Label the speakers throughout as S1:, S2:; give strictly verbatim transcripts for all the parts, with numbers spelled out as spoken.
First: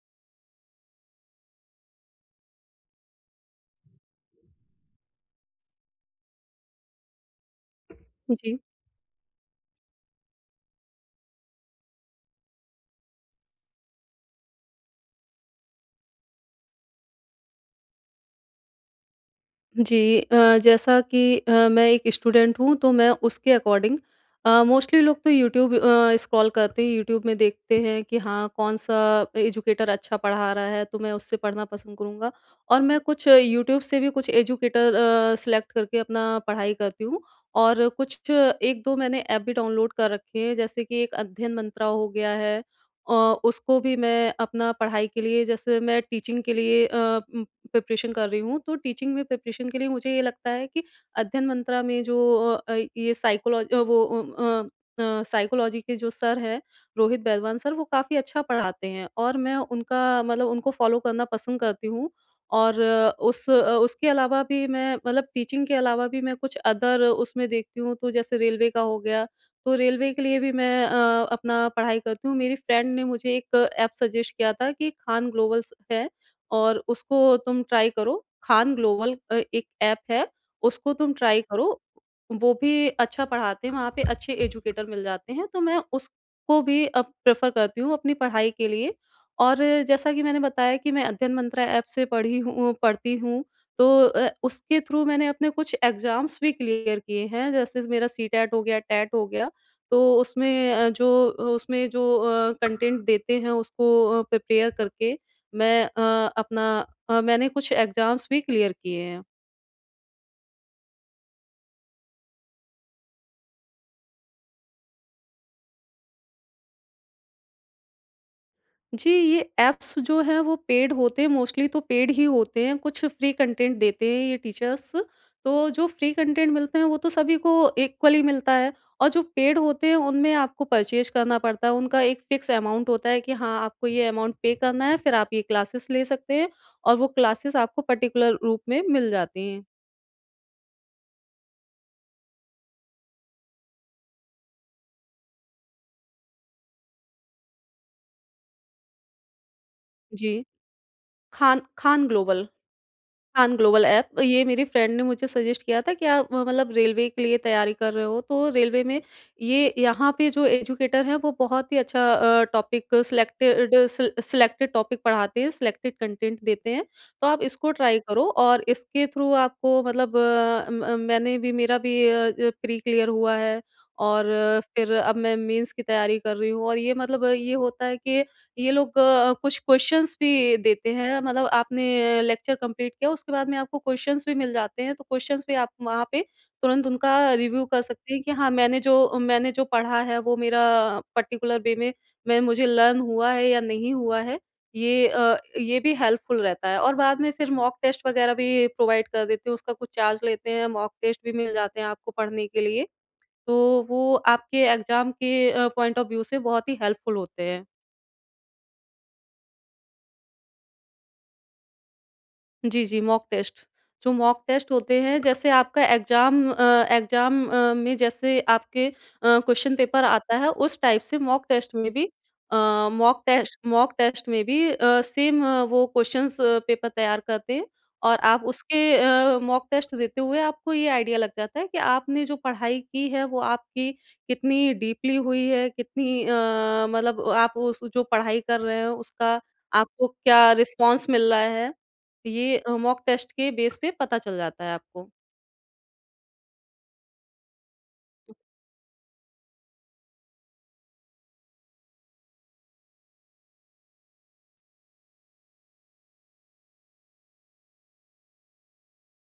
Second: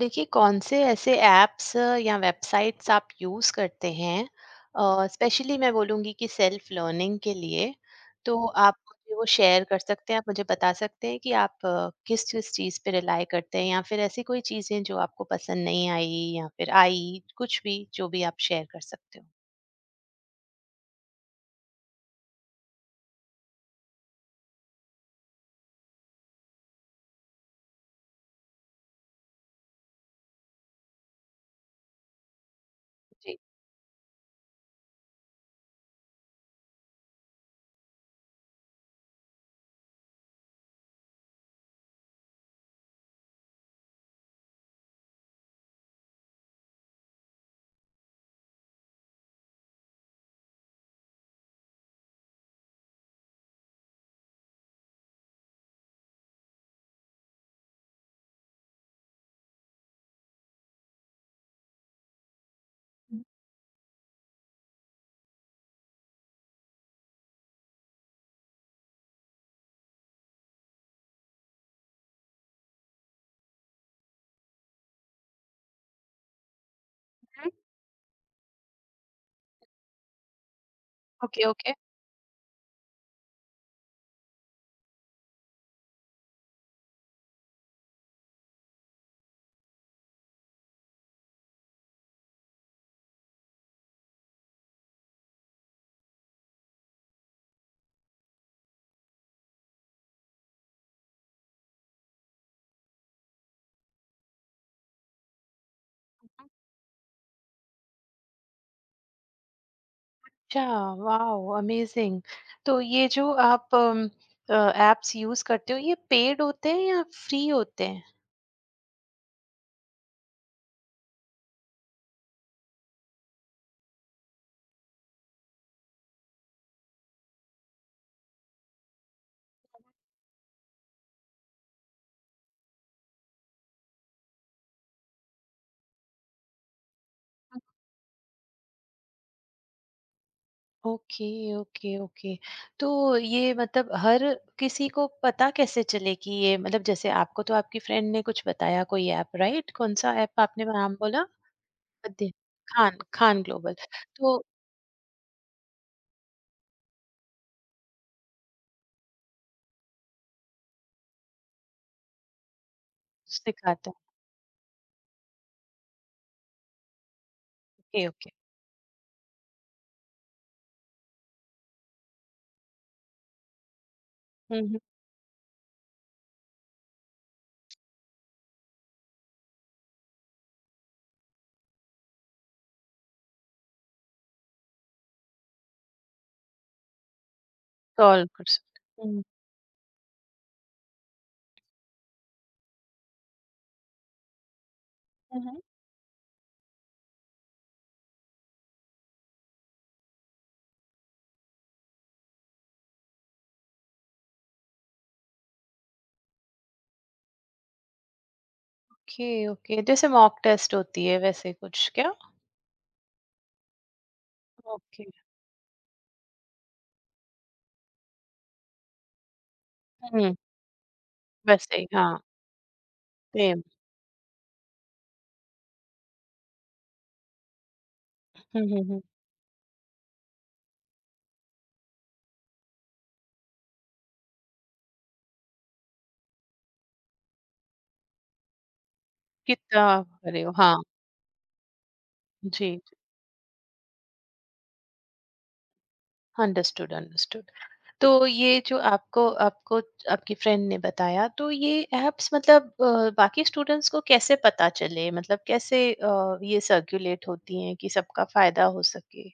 S1: देखिए कौन से ऐसे ऐप्स या वेबसाइट्स आप यूज़ करते हैं, स्पेशली मैं बोलूँगी कि सेल्फ लर्निंग के लिए। तो
S2: जी,
S1: आप मुझे वो शेयर कर सकते हैं, आप मुझे बता सकते हैं कि आप अ, किस किस चीज़ पे रिलाई करते हैं या फिर ऐसी कोई चीज़ें जो आपको पसंद नहीं आई या फिर आई, कुछ भी जो भी आप शेयर कर सकते हो।
S2: जी। अ, जैसा कि अ, मैं एक स्टूडेंट हूँ तो मैं उसके अकॉर्डिंग अ, मोस्टली लोग तो यूट्यूब अ, स्क्रॉल करते हैं, यूट्यूब में देखते हैं कि हाँ, कौन-सा एजुकेटर अच्छा पढ़ा रहा है तो मैं उससे पढ़ना पसंद करूँगा। और मैं कुछ
S1: जी।
S2: यूट्यूब से भी कुछ एजुकेटर अ, सेलेक्ट करके अपना पढ़ाई करती हूँ और कुछ एक दो मैंने ऐप भी डाउनलोड कर रखे हैं जैसे कि एक अध्ययन मंत्रा हो गया है। अ, उसको भी मैं अपना पढ़ाई के लिए जैसे मैं टीचिंग के लिए अ, उम प्रिपरेशन कर रही हूँ, तो टीचिंग में प्रिपरेशन के लिए मुझे ये लगता है कि अध्ययन मंत्रा में जो अ, अ, ये साइकोलॉजी अ, वो अ अ, साइकोलॉजी के जो सर हैं, रोहित बैदवान सर, वो काफ़ी अच्छा पढ़ाते हैं और मैं उनका मतलब उनको फ़ॉलो करना पसंद करती हूँ और अ, उस अ, उसके अलावा भी मैं मतलब टीचिंग के अलावा भी मैं कुछ अदर उसमें देखती हूँ, तो जैसे रेलवे का हो गया, तो रेलवे के लिए भी मैं अ, अपना पढ़ाई करती हूँ। मेरी फ्रेंड ने मुझे एक ऐप सजेस्ट किया था कि खान ग्लोबल्स है। और उसको तुम ट्राई करो, खान ग्लोबल अ, एक ऐप है, उसको तुम ट्राई
S1: ओके, ओके।
S2: करो। वो भी अच्छा पढ़ाते हैं, वहाँ पे अच्छे एजुकेटर मिल जाते हैं, तो मैं उसको भी अब प्रेफ़र करती हूँ अपनी पढ़ाई के लिए। और जैसा कि मैंने बताया कि मैं अध्ययन मंत्रा ऐप से पढ़ी हूँ पढ़ती हूँ, तो अ, उसके थ्रू मैंने अपने कुछ एग्ज़ाम्स भी क्लियर किए हैं, जैसे मेरा सीटेट हो गया, टेट हो गया, तो उसमें अ, जो उसमें जो अ, कंटेंट देते हैं उसको अ, प्रिपेयर करके मैं अ, अपना अ, मैंने कुछ एग्ज़ाम्स भी क्लियर किए हैं।
S1: अच्छा। Wow, amazing. तो ये जो आप एप्स यूज़ करते हो, ये पेड होते हैं या फ्री होते हैं?
S2: जी, ये ऐप्स जो हैं वो पेड होते हैं मोस्टली तो पेड ही होते हैं, कुछ फ्री कंटेंट देते हैं ये टीचर्स। तो जो फ्री कंटेंट मिलते हैं वो तो सभी को इक्वली मिलता है और जो पेड होते हैं उनमें आपको परचेज़ करना पड़ता है। उनका एक फ़िक्स अमाउंट होता है कि हाँ, आपको ये अमाउंट पे करना है फिर आप ये क्लासेस ले सकते हैं और वो क्लासेस आपको पर्टिकुलर रूप में मिल जाती हैं।
S1: Okay, okay, okay. तो ये मतलब हर किसी को पता कैसे चले कि ये, मतलब जैसे आपको तो आपकी फ्रेंड ने कुछ बताया, कोई ऐप, राइट? कौन सा
S2: जी,
S1: ऐप आपने नाम बोला?
S2: खान खान
S1: अदे-
S2: global.
S1: Khan Khan
S2: Khan
S1: global.
S2: Global app
S1: तो
S2: ये मेरी फ्रेंड ने मुझे सजेस्ट किया था कि आप अ, मतलब रेलवे के लिए तैयारी कर रहे हो तो रेलवे में ये यहाँ पे जो एजुकेटर हैं वो बहुत ही अच्छा टॉपिक सिलेक्टेड
S1: सिखाता है।
S2: सिलेक्टेड टॉपिक पढ़ाते हैं सिलेक्टेड कंटेंट देते हैं तो आप इसको ट्राई
S1: ओके,
S2: करो
S1: ओके।
S2: और इसके थ्रू आपको मतलब अ, म- अ, मैंने भी मेरा भी प्री क्लियर हुआ है और अ,
S1: हम्म।
S2: फिर अब मैं मेंस की तैयारी कर रही हूँ और ये मतलब अ, ये होता है कि ये लोग अ, कुछ क्वेश्चंस भी देते हैं मतलब आपने लेक्चर कंप्लीट किया उसके बाद में आपको क्वेश्चंस भी मिल जाते हैं, तो क्वेश्चंस भी आप वहाँ पे तुरंत उनका रिव्यू कर सकते हैं
S1: कॉल
S2: कि
S1: कर
S2: हाँ, मैंने
S1: सकते।
S2: जो
S1: हम्म।
S2: मैंने जो पढ़ा है वो मेरा पर्टिकुलर वे में मैं मुझे लर्न हुआ है या नहीं हुआ है। ये अ,
S1: हम्म।
S2: ये भी हेल्पफुल रहता है और बाद में फिर मॉक टेस्ट वगैरह भी प्रोवाइड कर देते हैं, उसका कुछ चार्ज लेते हैं, मॉक टेस्ट भी मिल जाते हैं आपको पढ़ने के लिए। तो वो आपके एग्ज़ाम के अ, पॉइंट ऑफ व्यू से बहुत ही हेल्पफुल होते हैं।
S1: Okay, okay. जैसे मॉक टेस्ट होती है, वैसे कुछ क्या?
S2: जी, जी, मॉक टेस्ट। जो मॉक टेस्ट होते
S1: ओके।
S2: हैं जैसे आपका एग्ज़ाम अ, एग्ज़ाम अ, में जैसे आपके अ, क्वेश्चन पेपर
S1: हम्म।
S2: आता है उस टाइप से मॉक टेस्ट
S1: वैसे ही,
S2: में भी
S1: हाँ।
S2: अ, mock test
S1: same.
S2: Mock test में भी अ, सेम वो क्वेश्चंस पेपर तैयार करते हैं और आप
S1: हम्म,
S2: उसके
S1: हम्म, हम्म।
S2: अ, मॉक टेस्ट देते हुए आपको ये आइडिया लग जाता है कि आपने जो पढ़ाई की है वो आपकी कितनी डीपली हुई है, कितनी अ, मतलब आप उस जो पढ़ाई कर रहे हैं उसका
S1: कितना
S2: आपको
S1: आप करे
S2: क्या
S1: हो, हाँ।
S2: रिस्पॉन्स मिल रहा है। ये अ,
S1: जी।
S2: मॉक टेस्ट के बेस पे पता चल जाता है आपको।
S1: Understood, understood. तो ये जो आपको, आपको आपकी फ्रेंड ने बताया, तो ये एप्स मतलब अ, बाकी स्टूडेंट्स को कैसे पता चले, मतलब कैसे अ, ये सर्कुलेट होती हैं कि सबका फायदा हो सके?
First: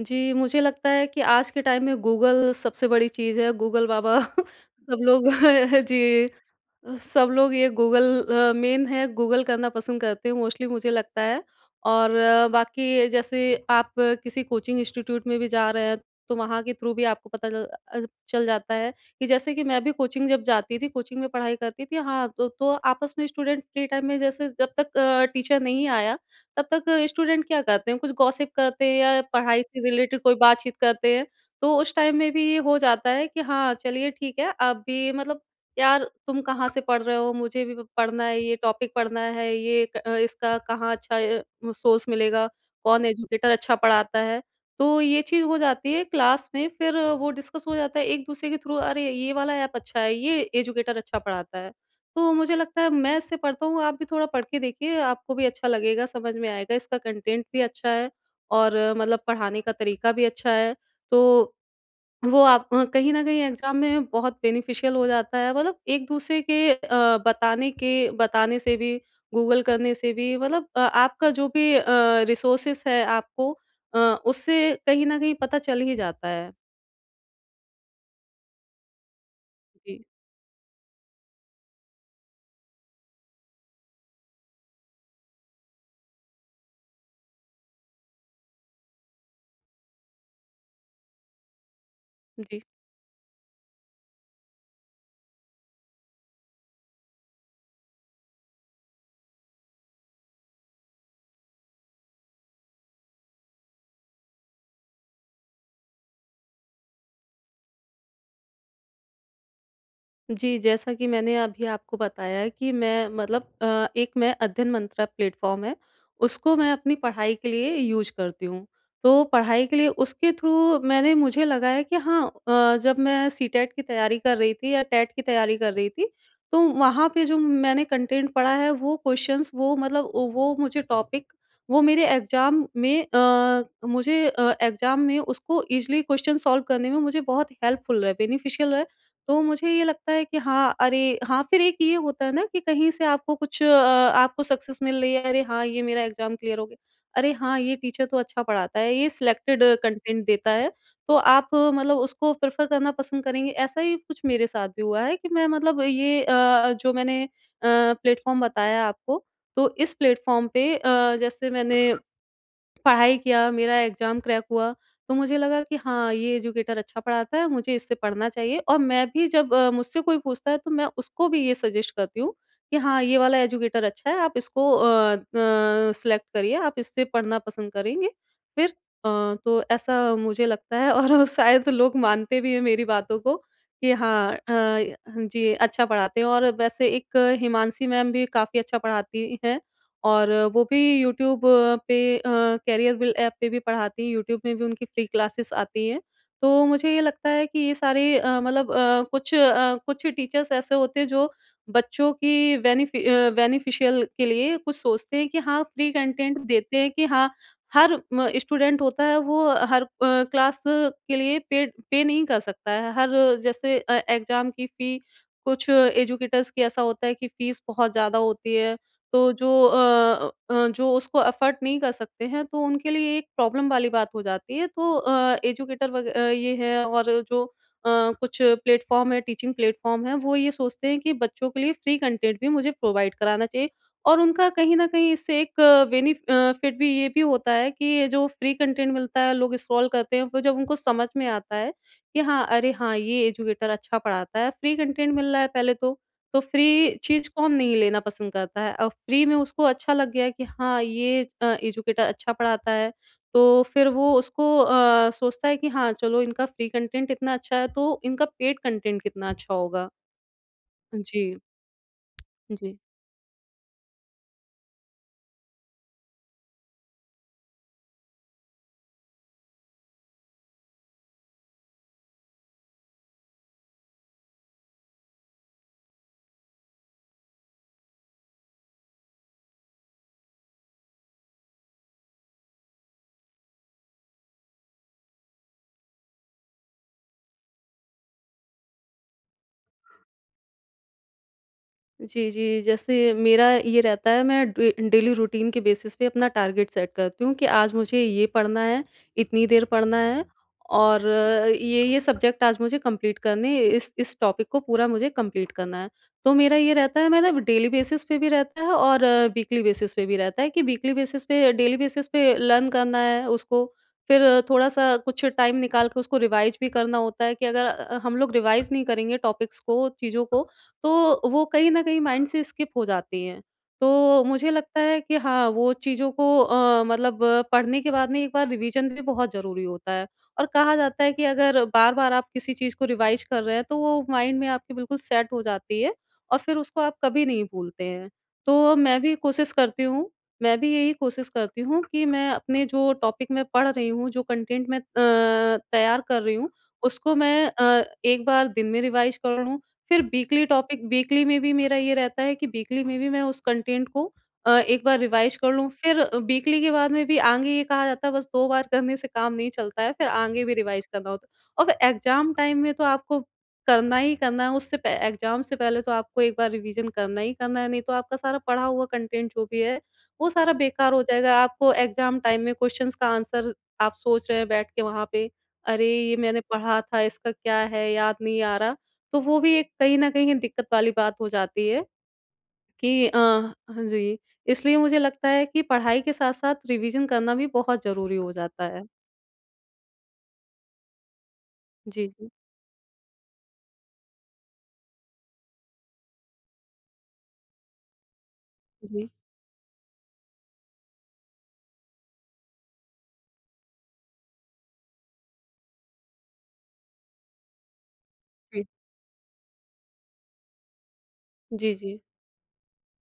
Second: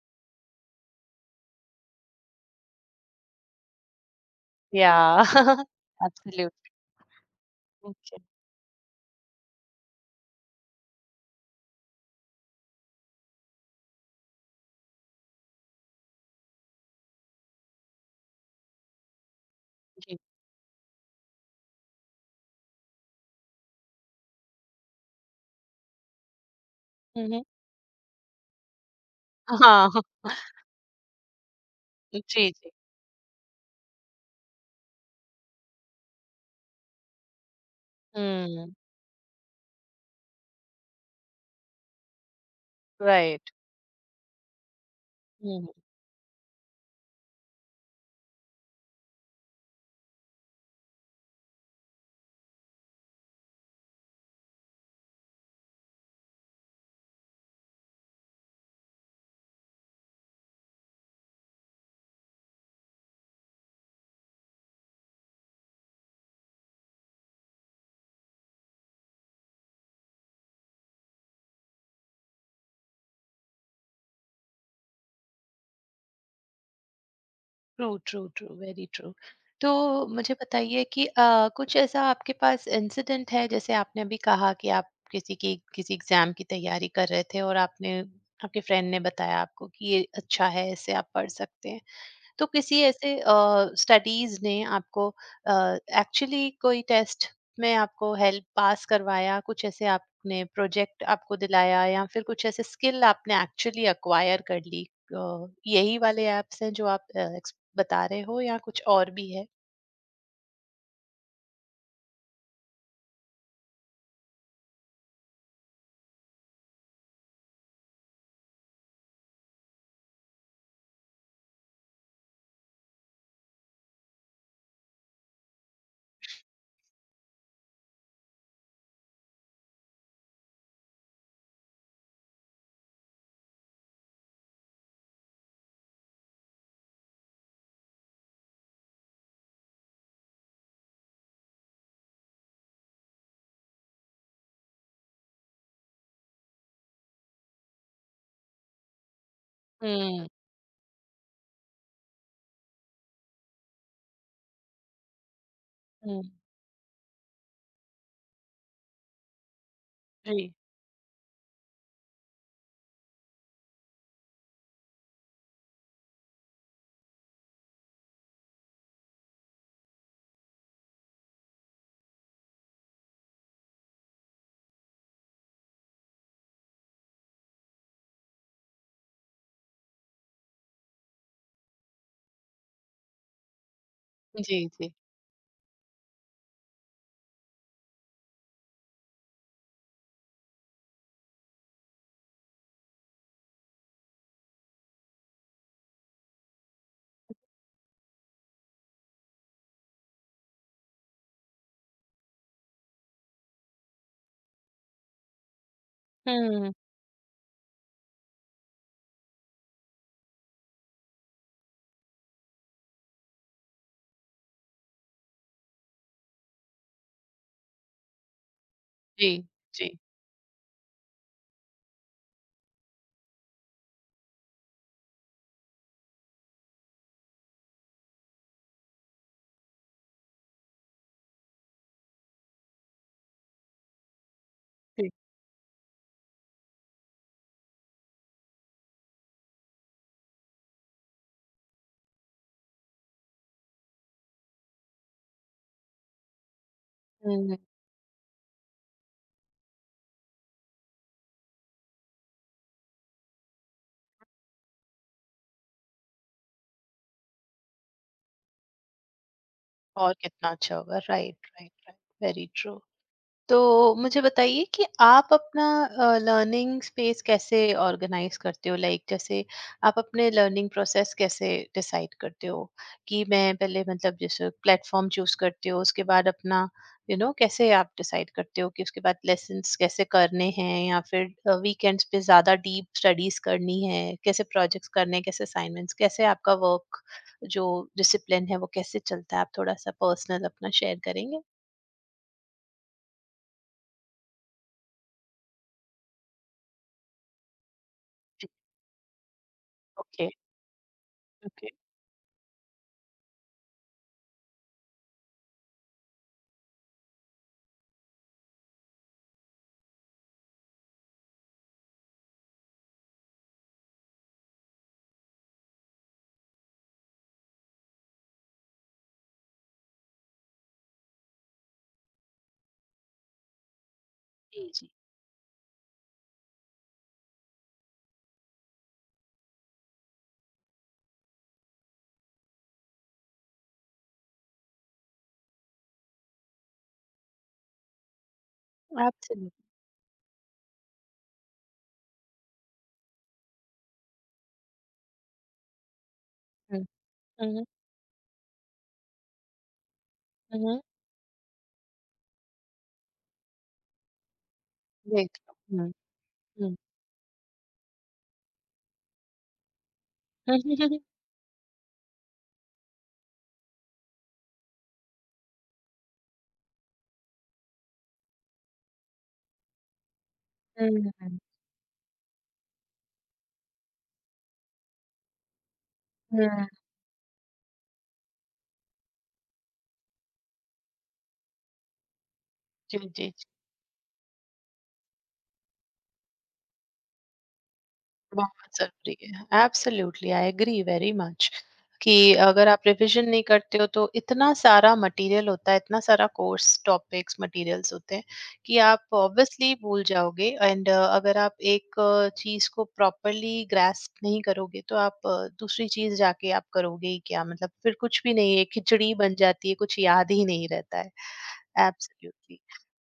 S2: जी, मुझे लगता है कि आज के टाइम में गूगल सबसे बड़ी चीज़ है, गूगल बाबा
S1: या।
S2: सब लोग जी।
S1: एब्सोल्युटली।
S2: अ, सब लोग ये गूगल अ, मेन है गूगल करना पसंद करते हैं मोस्टली मुझे लगता है और अ, बाकी जैसे आप किसी कोचिंग इंस्टीट्यूट में भी जा रहे हैं तो वहाँ के थ्रू भी आपको पता चल अ, चल जाता है कि जैसे कि मैं भी
S1: जी।
S2: कोचिंग जब जाती थी कोचिंग में पढ़ाई करती थी हाँ तो, तो आपस में स्टूडेंट फ्री टाइम में जैसे जब तक टीचर नहीं आया तब तक
S1: हम्म।
S2: स्टूडेंट क्या करते हैं कुछ गॉसिप करते हैं या पढ़ाई से
S1: हाँ।
S2: रिलेटेड कोई बातचीत करते हैं तो उस टाइम
S1: जी,
S2: में भी ये
S1: जी।
S2: हो जाता है कि हाँ चलिए ठीक है अब भी मतलब यार तुम कहाँ से पढ़ रहे हो मुझे भी प- पढ़ना है ये
S1: हम्म।
S2: टॉपिक पढ़ना है ये क- अ, इसका कहाँ अच्छा अ, म- सोर्स मिलेगा कौन एजुकेटर
S1: राइट।
S2: अच्छा पढ़ाता है तो ये चीज हो जाती है क्लास में फिर अ, वो डिस्कस हो जाता है एक दूसरे के थ्रू अरे ये वाला ऐप अच्छा है ये एजुकेटर अच्छा पढ़ाता है तो मुझे लगता है मैं इससे पढ़ता हूँ आप भी थोड़ा पढ़ के देखिए आपको भी अच्छा लगेगा समझ में आएगा इसका कंटेंट भी अच्छा है और अ, मतलब पढ़ाने का तरीका भी अच्छा है तो वो आप अ, कहीं न कहीं एग्ज़ाम में बहुत बेनिफिशियल हो जाता है मतलब एक-दूसरे के अ, बताने के बताने से भी, गूगल करने से भी मतलब अ, आपका जो भी अ, रिसोर्सेज़ है आपको अ, उससे कहीं न कहीं पता चल ही जाता है।
S1: True, true, true, very true. तो
S2: जी,
S1: मुझे बताइए कि अ, कुछ ऐसा आपके पास इंसिडेंट है, जैसे आपने अभी कहा कि आप किसी की, किसी एग्ज़ाम की तैयारी कर रहे थे और आपने, आपके फ्रेंड ने बताया आपको कि ये अच्छा है, इससे आप पढ़ सकते हैं। तो
S2: जी।
S1: किसी ऐसे स्टडीज ने आपको एक्चुअली कोई टेस्ट में आपको हेल्प पास करवाया, कुछ ऐसे आपने प्रोजेक्ट आपको दिलाया या फिर कुछ ऐसे स्किल आपने एक्चुअली अक्वायर कर ली? अ, यही वाले एप्स हैं जो आप अ, ex- बता रहे हो या कुछ और भी है?
S2: जी, जैसा कि मैंने अभी आपको बताया कि मैं मतलब अ, एक मैं अध्ययन मंत्रा प्लेटफ़ॉर्म है, उसको मैं अपनी पढ़ाई के लिए यूज़ करती हूँ। तो पढ़ाई के लिए उसके थ्रू मैंने मुझे लगा है कि हाँ अ, जब मैं सीटेट की तैयारी कर रही थी या टेट की तैयारी कर रही थी, तो वहाँ पे जो मैंने कंटेंट पढ़ा है वो क्वेश्चंस वो मतलब वो वो मुझे टॉपिक वो मेरे एग्ज़ाम में अ, मुझे अ, एग्ज़ाम में उसको ईज़िली क्वेश्चन सॉल्व करने में मुझे बहुत हेल्पफुल रहे, बेनिफिशियल रहे तो मुझे ये लगता है कि हाँ, अरे हाँ, फिर एक ये होता है ना कि कहीं से आपको कुछ अ, आपको सक्सेस मिल रही है, अरे हाँ, ये मेरा एग्ज़ाम क्लियर हो गया। अरे हाँ, ये टीचर तो अच्छा पढ़ाता है, ये सिलेक्टेड कंटेंट
S1: हम्म।
S2: देता है, तो आप अ, मतलब उसको प्रेफ़र करना पसंद करेंगे। ऐसा ही कुछ मेरे साथ भी हुआ है कि मैं मतलब ये
S1: हम्म,
S2: अ, जो मैंने अ, प्लेटफ़ॉर्म बताया आपको, तो इस प्लेटफ़ॉर्म
S1: जी।
S2: पे अ, जैसे मैंने पढ़ाई किया, मेरा एग्ज़ाम क्रैक हुआ, तो मुझे लगा कि हाँ, ये एजुकेटर अच्छा पढ़ाता है, मुझे इससे पढ़ना चाहिए और मैं भी जब अ, मुझसे कोई पूछता है, तो मैं उसको भी ये सजेस्ट करती हूँ कि हाँ, ये वाला एजुकेटर अच्छा है, आप इसको अ अ, सेलेक्ट करिए, आप इससे पढ़ना पसंद करेंगे फिर। अ, तो ऐसा मुझे लगता है और शायद लोग मानते भी हैं मेरी बातों को कि हाँ
S1: जी,
S2: अ,
S1: जी।
S2: जी, अच्छा पढ़ाते हैं और वैसे एक हिमांशी मैम भी काफ़ी अच्छा पढ़ाती हैं। और वो भी यूट्यूब पे अ, करियर बिल ऐप पे भी पढ़ाती हैं, यूट्यूब में भी उनकी फ्री क्लासेस आती हैं। तो मुझे ये लगता है कि ये सारे अ, मतलब अ, कुछ अ, कुछ टीचर्स ऐसे होते हैं जो बच्चों की बेनिफि अ, बेनिफिशियल के लिए कुछ सोचते हैं कि हाँ, फ्री कंटेंट
S1: हम्म।
S2: देते हैं कि हाँ, हर म स्टूडेंट होता है वो हर अ, क्लास के लिए पेड पे नहीं कर सकता है। हर जैसे अ, एग्ज़ाम की फी कुछ एजुकेटर्स की ऐसा होता है कि फीस बहुत ज़्यादा होती है।
S1: जी,
S2: तो जो
S1: जी,
S2: अ अ, जो उसको अफ़ोर्ड नहीं कर सकते हैं, तो उनके लिए एक प्रॉब्लम वाली बात हो जाती है। तो अ, एजुकेटर वग अ, ये है और जो अ, कुछ प्लेटफ़ॉर्म है, टीचिंग प्लेटफ़ॉर्म है, वो ये सोचते हैं कि बच्चों के लिए फ्री कंटेंट भी मुझे प्रोवाइड कराना चाहिए और उनका कहीं न
S1: जी।
S2: कहीं इससे एक बेनिफ अ, फिट भी ये भी होता है कि ये जो फ्री कंटेंट मिलता है, लोग स्क्रॉल करते हैं, तो जब उनको समझ में आता है कि हाँ, अरे! हाँ, ये एजुकेटर अच्छा पढ़ाता है, फ्री कंटेंट मिल रहा है पहले तो। तो फ्री चीज़ कौन
S1: हम्म।
S2: नहीं लेना पसंद करता है? और फ्री में उसको अच्छा लग गया कि हाँ, ये अ, एजुकेटर अच्छा पढ़ाता है, तो फिर वो उसको अ, सोचता है कि हाँ, चलो इनका फ्री कंटेंट इतना अच्छा है, तो इनका पेड कंटेंट कितना अच्छा होगा।
S1: और कितना अच्छा होगा,
S2: जी,
S1: राइट, राइट, राइट। वेरी
S2: जी।
S1: ट्रू। तो मुझे बताइए कि आप अपना लर्निंग स्पेस कैसे ऑर्गेनाइज करते हो, लाइक जैसे आप अपने लर्निंग प्रोसेस कैसे डिसाइड करते हो कि मैं पहले, मतलब जैसे प्लेटफॉर्म चूज करते हो, उसके बाद अपना यू you नो know, कैसे आप डिसाइड करते हो कि उसके बाद लेसन्स कैसे करने हैं या फिर वीकेंड्स पे ज़्यादा डीप स्टडीज करनी है, कैसे प्रोजेक्ट्स करने हैं, कैसे असाइनमेंट्स, कैसे आपका वर्क, जो डिसिप्लिन है वो कैसे चलता है, आप थोड़ा सा पर्सनल अपना शेयर करेंगे?
S2: जी, जी। जैसे मेरा ये रहता है, मैं डे डेली रूटीन के बेसिस पे अपना टारगेट सेट करती हूँ कि आज मुझे ये पढ़ना है, इतनी देर पढ़ना है
S1: ओके।
S2: और अ,
S1: ओके।
S2: ये, ये सब्जेक्ट आज मुझे कंप्लीट करने इस इस टॉपिक को पूरा मुझे कंप्लीट करना है। तो मेरा ये रहता है, मतलब डेली बेसिस पे भी रहता है और वीकली बेसिस पे भी रहता है कि वीकली बेसिस पे, डेली बेसिस पे लर्न करना है उसको, फिर थोड़ा-सा कुछ टाइम निकाल के उसको रिवाइज़ भी करना होता है कि अगर अ, हम लोग रिवाइज़ नहीं करेंगे टॉपिक्स को, चीज़ों को, तो वो कहीं न कहीं माइंड से स्किप हो जाती हैं। तो मुझे लगता है कि हाँ, वो चीज़ों को अ, मतलब अ, पढ़ने के बाद में एक बार रिवीजन भी बहुत ज़रूरी होता है। और कहा जाता है कि अगर बार-बार आप किसी चीज़ को रिवाइज़ कर रहे हैं, तो वो माइंड में आपके बिल्कुल सेट हो जाती है और फिर उसको आप कभी नहीं भूलते हैं। तो मैं भी कोशिश
S1: Absolutely.
S2: करती हूँ, मैं भी यही कोशिश करती हूँ कि मैं अपने जो टॉपिक मैं पढ़ रही हूँ, जो कंटेंट मैं अ, तैयार कर रही हूँ,
S1: Mm,
S2: उसको मैं
S1: mhm,
S2: अ, एक बार दिन में रिवाइज़ कर लूँ, फिर वीकली
S1: mhm,
S2: टॉपिक, वीकली में भी मेरा ये रहता है कि वीकली में भी मैं उस कंटेंट को अ, एक बार
S1: देख
S2: रिवाइज़ कर
S1: लो।
S2: लूँ,
S1: हुँ,
S2: फिर वीकली के
S1: हुँ।
S2: बाद में भी आगे ये कहा जाता है, बस दो बार करने से काम नहीं चलता है, फिर आगे भी रिवाइज़
S1: हुँ,
S2: करना होता है। और फिर एग्ज़ाम टाइम में तो आपको करना ही करना है, उससे प एग्ज़ाम से पहले तो आपको एक बार रिवीज़न करना ही करना है, नहीं तो आपका सारा पढ़ा हुआ कंटेंट जो भी है, वो सारा बेकार हो
S1: हुँ।
S2: जाएगा। आपको एग्ज़ाम टाइम में क्वेश्चन्स का आंसर आप सोच रहे हैं बैठ के वहाँ पे, अरे! ये मैंने पढ़ा था, इसका क्या है, याद नहीं आ रहा। तो वो भी एक कहीं न कहीं दिक्कत वाली बात हो जाती है
S1: जी,
S2: कि
S1: जी,
S2: अ,
S1: जी।
S2: हाँ जी, इसलिए मुझे लगता है कि पढ़ाई के साथ-साथ रिवीज़न करना भी बहुत ज़रूरी हो जाता
S1: बहुत
S2: है।
S1: ज़रूरी है। Absolutely, I agree very much
S2: जी,
S1: कि
S2: जी।
S1: अगर आप रिविज़न नहीं करते हो तो इतना सारा मटीरियल होता है, इतना सारा कोर्स टॉपिक्स मटीरियल्स होते हैं कि आप
S2: जी।
S1: ऑब्वियसली भूल जाओगे, एंड अगर आप एक चीज़ को प्रॉपर्ली ग्रास्प नहीं करोगे तो आप अ, दूसरी चीज़ जाके आप करोगे ही क्या? मतलब फिर कुछ भी नहीं
S2: जी।
S1: है, खिचड़ी बन जाती है, कुछ याद ही नहीं रहता है।
S2: जी, जी।
S1: एब्सोल्युटली।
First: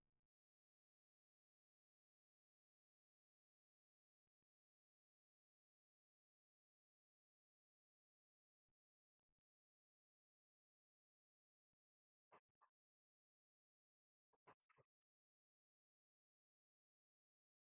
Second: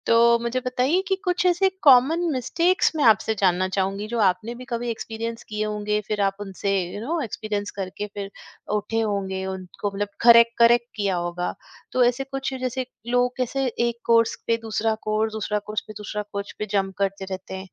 S1: तो मुझे बताइए कि कुछ ऐसे कॉमन मिस्टेक्स मैं आपसे जानना चाहूँगी जो आपने भी कभी एक्सपीरियंस किए होंगे, फिर आप उनसे यू नो एक्सपीरियंस करके फिर उठे होंगे, उनको मतलब करेक्ट करेक्ट किया होगा। तो ऐसे कुछ, जैसे लोग कैसे एक कोर्स पे दूसरा कोर्स, दूसरा कोर्स पे दूसरा कोर्स पे जंप करते रहते हैं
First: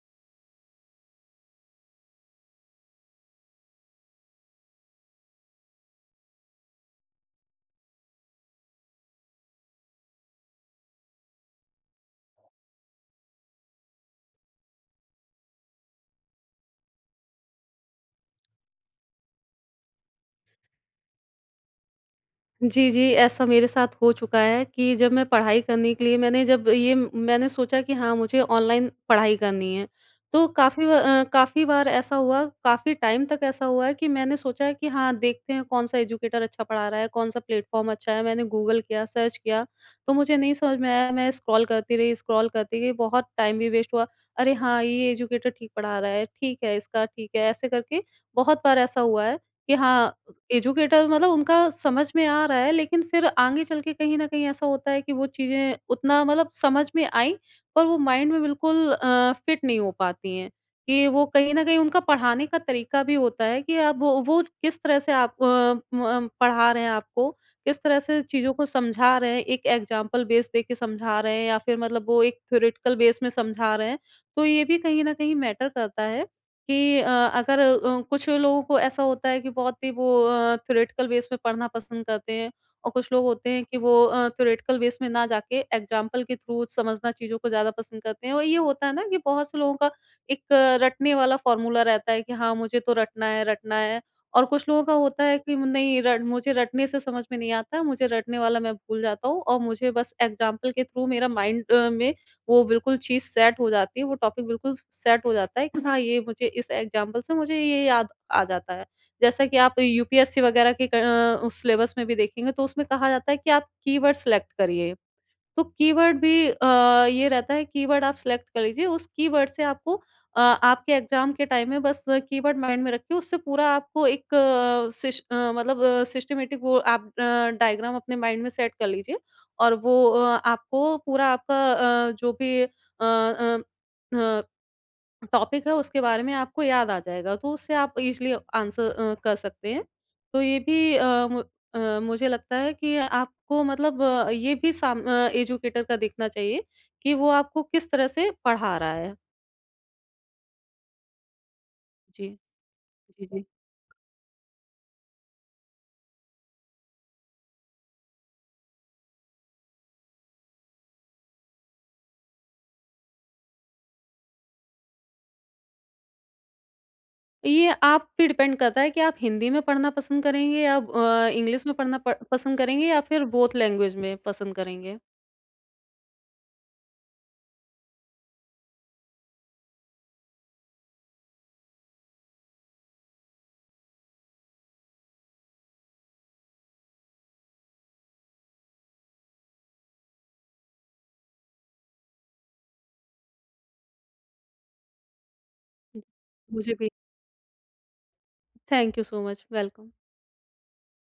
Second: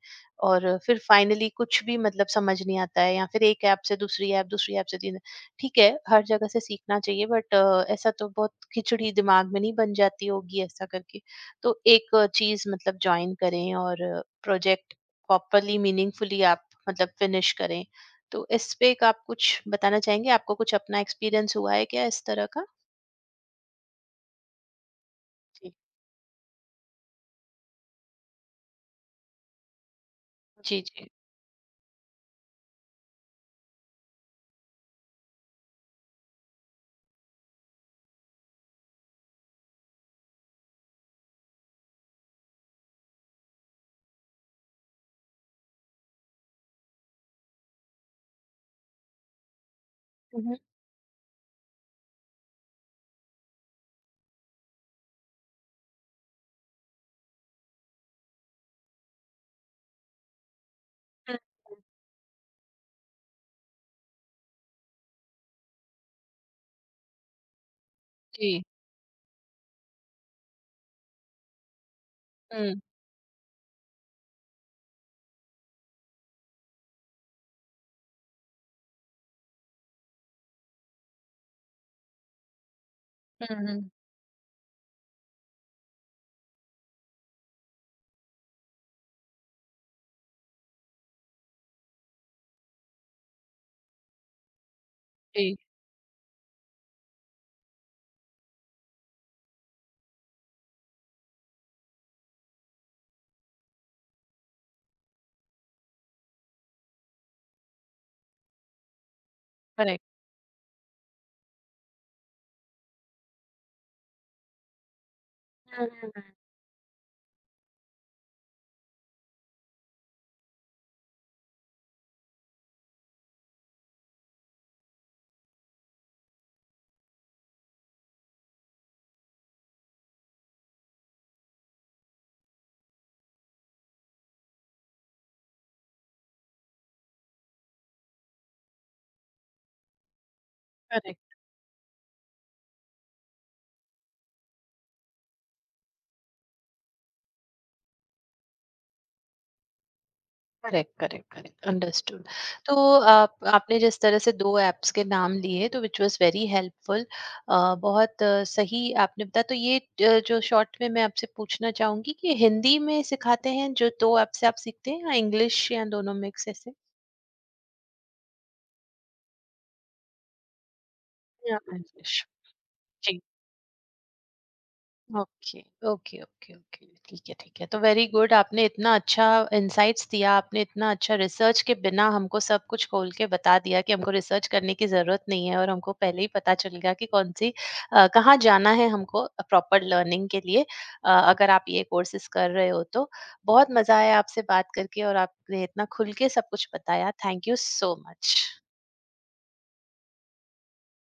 S1: और फिर फाइनली कुछ भी मतलब समझ नहीं आता है, या फिर एक ऐप से दूसरी ऐप, दूसरी ऐप से तीन। ठीक है, हर जगह से सीखना चाहिए, बट ऐसा तो बहुत खिचड़ी दिमाग में नहीं बन जाती होगी ऐसा करके? तो एक चीज़ मतलब जॉइन करें और प्रोजेक्ट प्रॉपरली, मीनिंगफुली आप मतलब फिनिश करें। तो इस पे एक आप कुछ बताना चाहेंगे? आपको कुछ अपना एक्सपीरियंस हुआ है क्या इस तरह का?
S2: जी, जी, ऐसा मेरे साथ हो चुका है कि जब मैं पढ़ाई
S1: जी,
S2: करने के लिए, मैंने जब ये मैंने सोचा कि हाँ, मुझे ऑनलाइन पढ़ाई करनी है, तो
S1: जी,
S2: काफ़ी ब
S1: जी।
S2: अ, काफ़ी बार ऐसा हुआ, काफ़ी टाइम तक ऐसा हुआ है कि मैंने सोचा कि हाँ, देखते हैं कौन-सा एजुकेटर अच्छा पढ़ा रहा है, कौन-सा प्लेटफ़ॉर्म अच्छा है। मैंने गूगल किया, सर्च किया, तो मुझे नहीं समझ में आया, मैं स्क्रॉल करती रही, स्क्रॉल करती गई, बहुत टाइम भी वेस्ट हुआ। अरे! हाँ, ये एजुकेटर ठीक पढ़ा रहा है, ठीक है, इसका ठीक है, ऐसे करके बहुत बार ऐसा हुआ है कि हाँ,
S1: हुँ, हुँ।
S2: एजुकेटर मतलब उनका समझ में आ रहा है, लेकिन फिर आगे चल के कहीं न कहीं ऐसा होता है कि वो चीज़ें उतना मतलब समझ में आई, पर वो माइंड में बिल्कुल अ, फिट नहीं हो पाती हैं। कि वो
S1: हुँ,
S2: कहीं न कहीं उनका पढ़ाने का तरीका भी होता है कि आप वो वो किस तरह से आप अ, म अ, पढ़ा रहे हैं आपको, किस तरह से चीज़ों
S1: जी।
S2: को समझा रहे हैं, एक एग्ज़ाम्पल बेस दे के समझा रहे हैं या फिर मतलब वो एक
S1: हुँ,
S2: थ्योरेटिकल बेस में समझा रहे हैं। तो ये भी कहीं न कहीं मैटर करता है। कि अ, अगर अ, कुछ लोगों को ऐसा होता है कि बहुत ही वो अ, थ्योरेटिकल बेस में पढ़ना पसंद करते हैं और कुछ लोग होते
S1: हुँ,
S2: हैं कि
S1: हुँ।
S2: वो अ, थ्योरेटिकल बेस में ना जाके एग्जाम्पल के थ्रू समझना, चीज़ों को ज़्यादा पसंद करते हैं। और ये होता है ना कि बहुत से लोगों का एक अ, रटने वाला फॉर्मूला रहता है कि हाँ, मुझे तो रटना है, रटना है। और कुछ लोगों का होता है कि
S1: जी,
S2: नहीं, रट मुझे रटने से समझ में नहीं आता है, मुझे रटने वाला मैं भूल जाता हूँ और मुझे बस एग्जाम्पल के थ्रू मेरा माइंड अ, में वो बिल्कुल चीज़ सेट हो जाती है, वो टॉपिक बिल्कुल सेट हो जाता है कि हाँ, ये मुझे इस एग्ज़ाम्पल से मुझे ये याद आ जाता है। जैसा कि आप
S1: करेक्ट।
S2: यूपीएससी वगैरह के क अ, उस सिलेबस में भी देखेंगे तो उसमें कहा जाता है कि आप कीवर्ड सिलेक्ट करिए। तो
S1: हुँ, हुँ,
S2: कीवर्ड
S1: हुँ,
S2: भी अ, ये रहता है, कीवर्ड आप सिलेक्ट कर लीजिए। उस कीवर्ड से आपको अ, आपके एग्ज़ाम के टाइम में बस कीवर्ड माइंड में रखिए, उससे पूरा आपको एक अ, सिश अ, मतलब अ, सिस्टमैटिक वो आप अ, डायग्राम अपने माइंड में सेट कर लीजिए और वो अ, आपको पूरा, आपका अ, जो भी अ अ अ, टॉपिक है उसके बारे में आपको याद आ जाएगा, तो उससे आप इज़िली आंसर अ, कर सकते हैं। तो ये भी अ,
S1: करेक्ट।
S2: मु अ, मुझे लगता है कि आपको मतलब अ, ये भी साम अ, एजुकेटर का देखना चाहिए कि वो आपको किस तरह से पढ़ा रहा है।
S1: Correct, correct, correct, understood.
S2: जी।
S1: तो
S2: जी, जी।
S1: आप, आपने जिस तरह से दो ऐप्स के नाम लिए, तो विच वाज वेरी हेल्पफुल। बहुत अ, सही आपने बताया। तो ये अ, जो शॉर्ट में मैं आपसे पूछना चाहूंगी कि हिंदी में सिखाते हैं जो दो ऐप से आप सीखते हैं, या इंग्लिश, या दोनों मिक्स, ऐसे
S2: ये आप पे डिपेंड करता है कि आप हिंदी में पढ़ना पसंद करेंगे या अ,
S1: या
S2: इंग्लिश में पढ़ना प
S1: इंग्लिश?
S2: पसंद करेंगे या फिर बोथ लैंग्वेज में पसंद करेंगे।
S1: ओके। ओके, ओके, ओके, ठीक है, ठीक है। तो वेरी गुड, आपने इतना अच्छा इंसाइट्स दिया, आपने इतना अच्छा, रिसर्च के बिना हमको सब कुछ खोल के बता दिया कि हमको रिसर्च करने की ज़रूरत नहीं है और हमको पहले ही पता चल गया कि कौन सी, अ, कहाँ जाना है हमको प्रॉपर लर्निंग के लिए, अ, अगर आप ये कोर्सेज कर रहे हो तो। बहुत मज़ा आया आपसे बात करके, और आपने इतना खुल के सब कुछ
S2: मुझे भी
S1: बताया। Thank you so much.
S2: Thank you so much, welcome.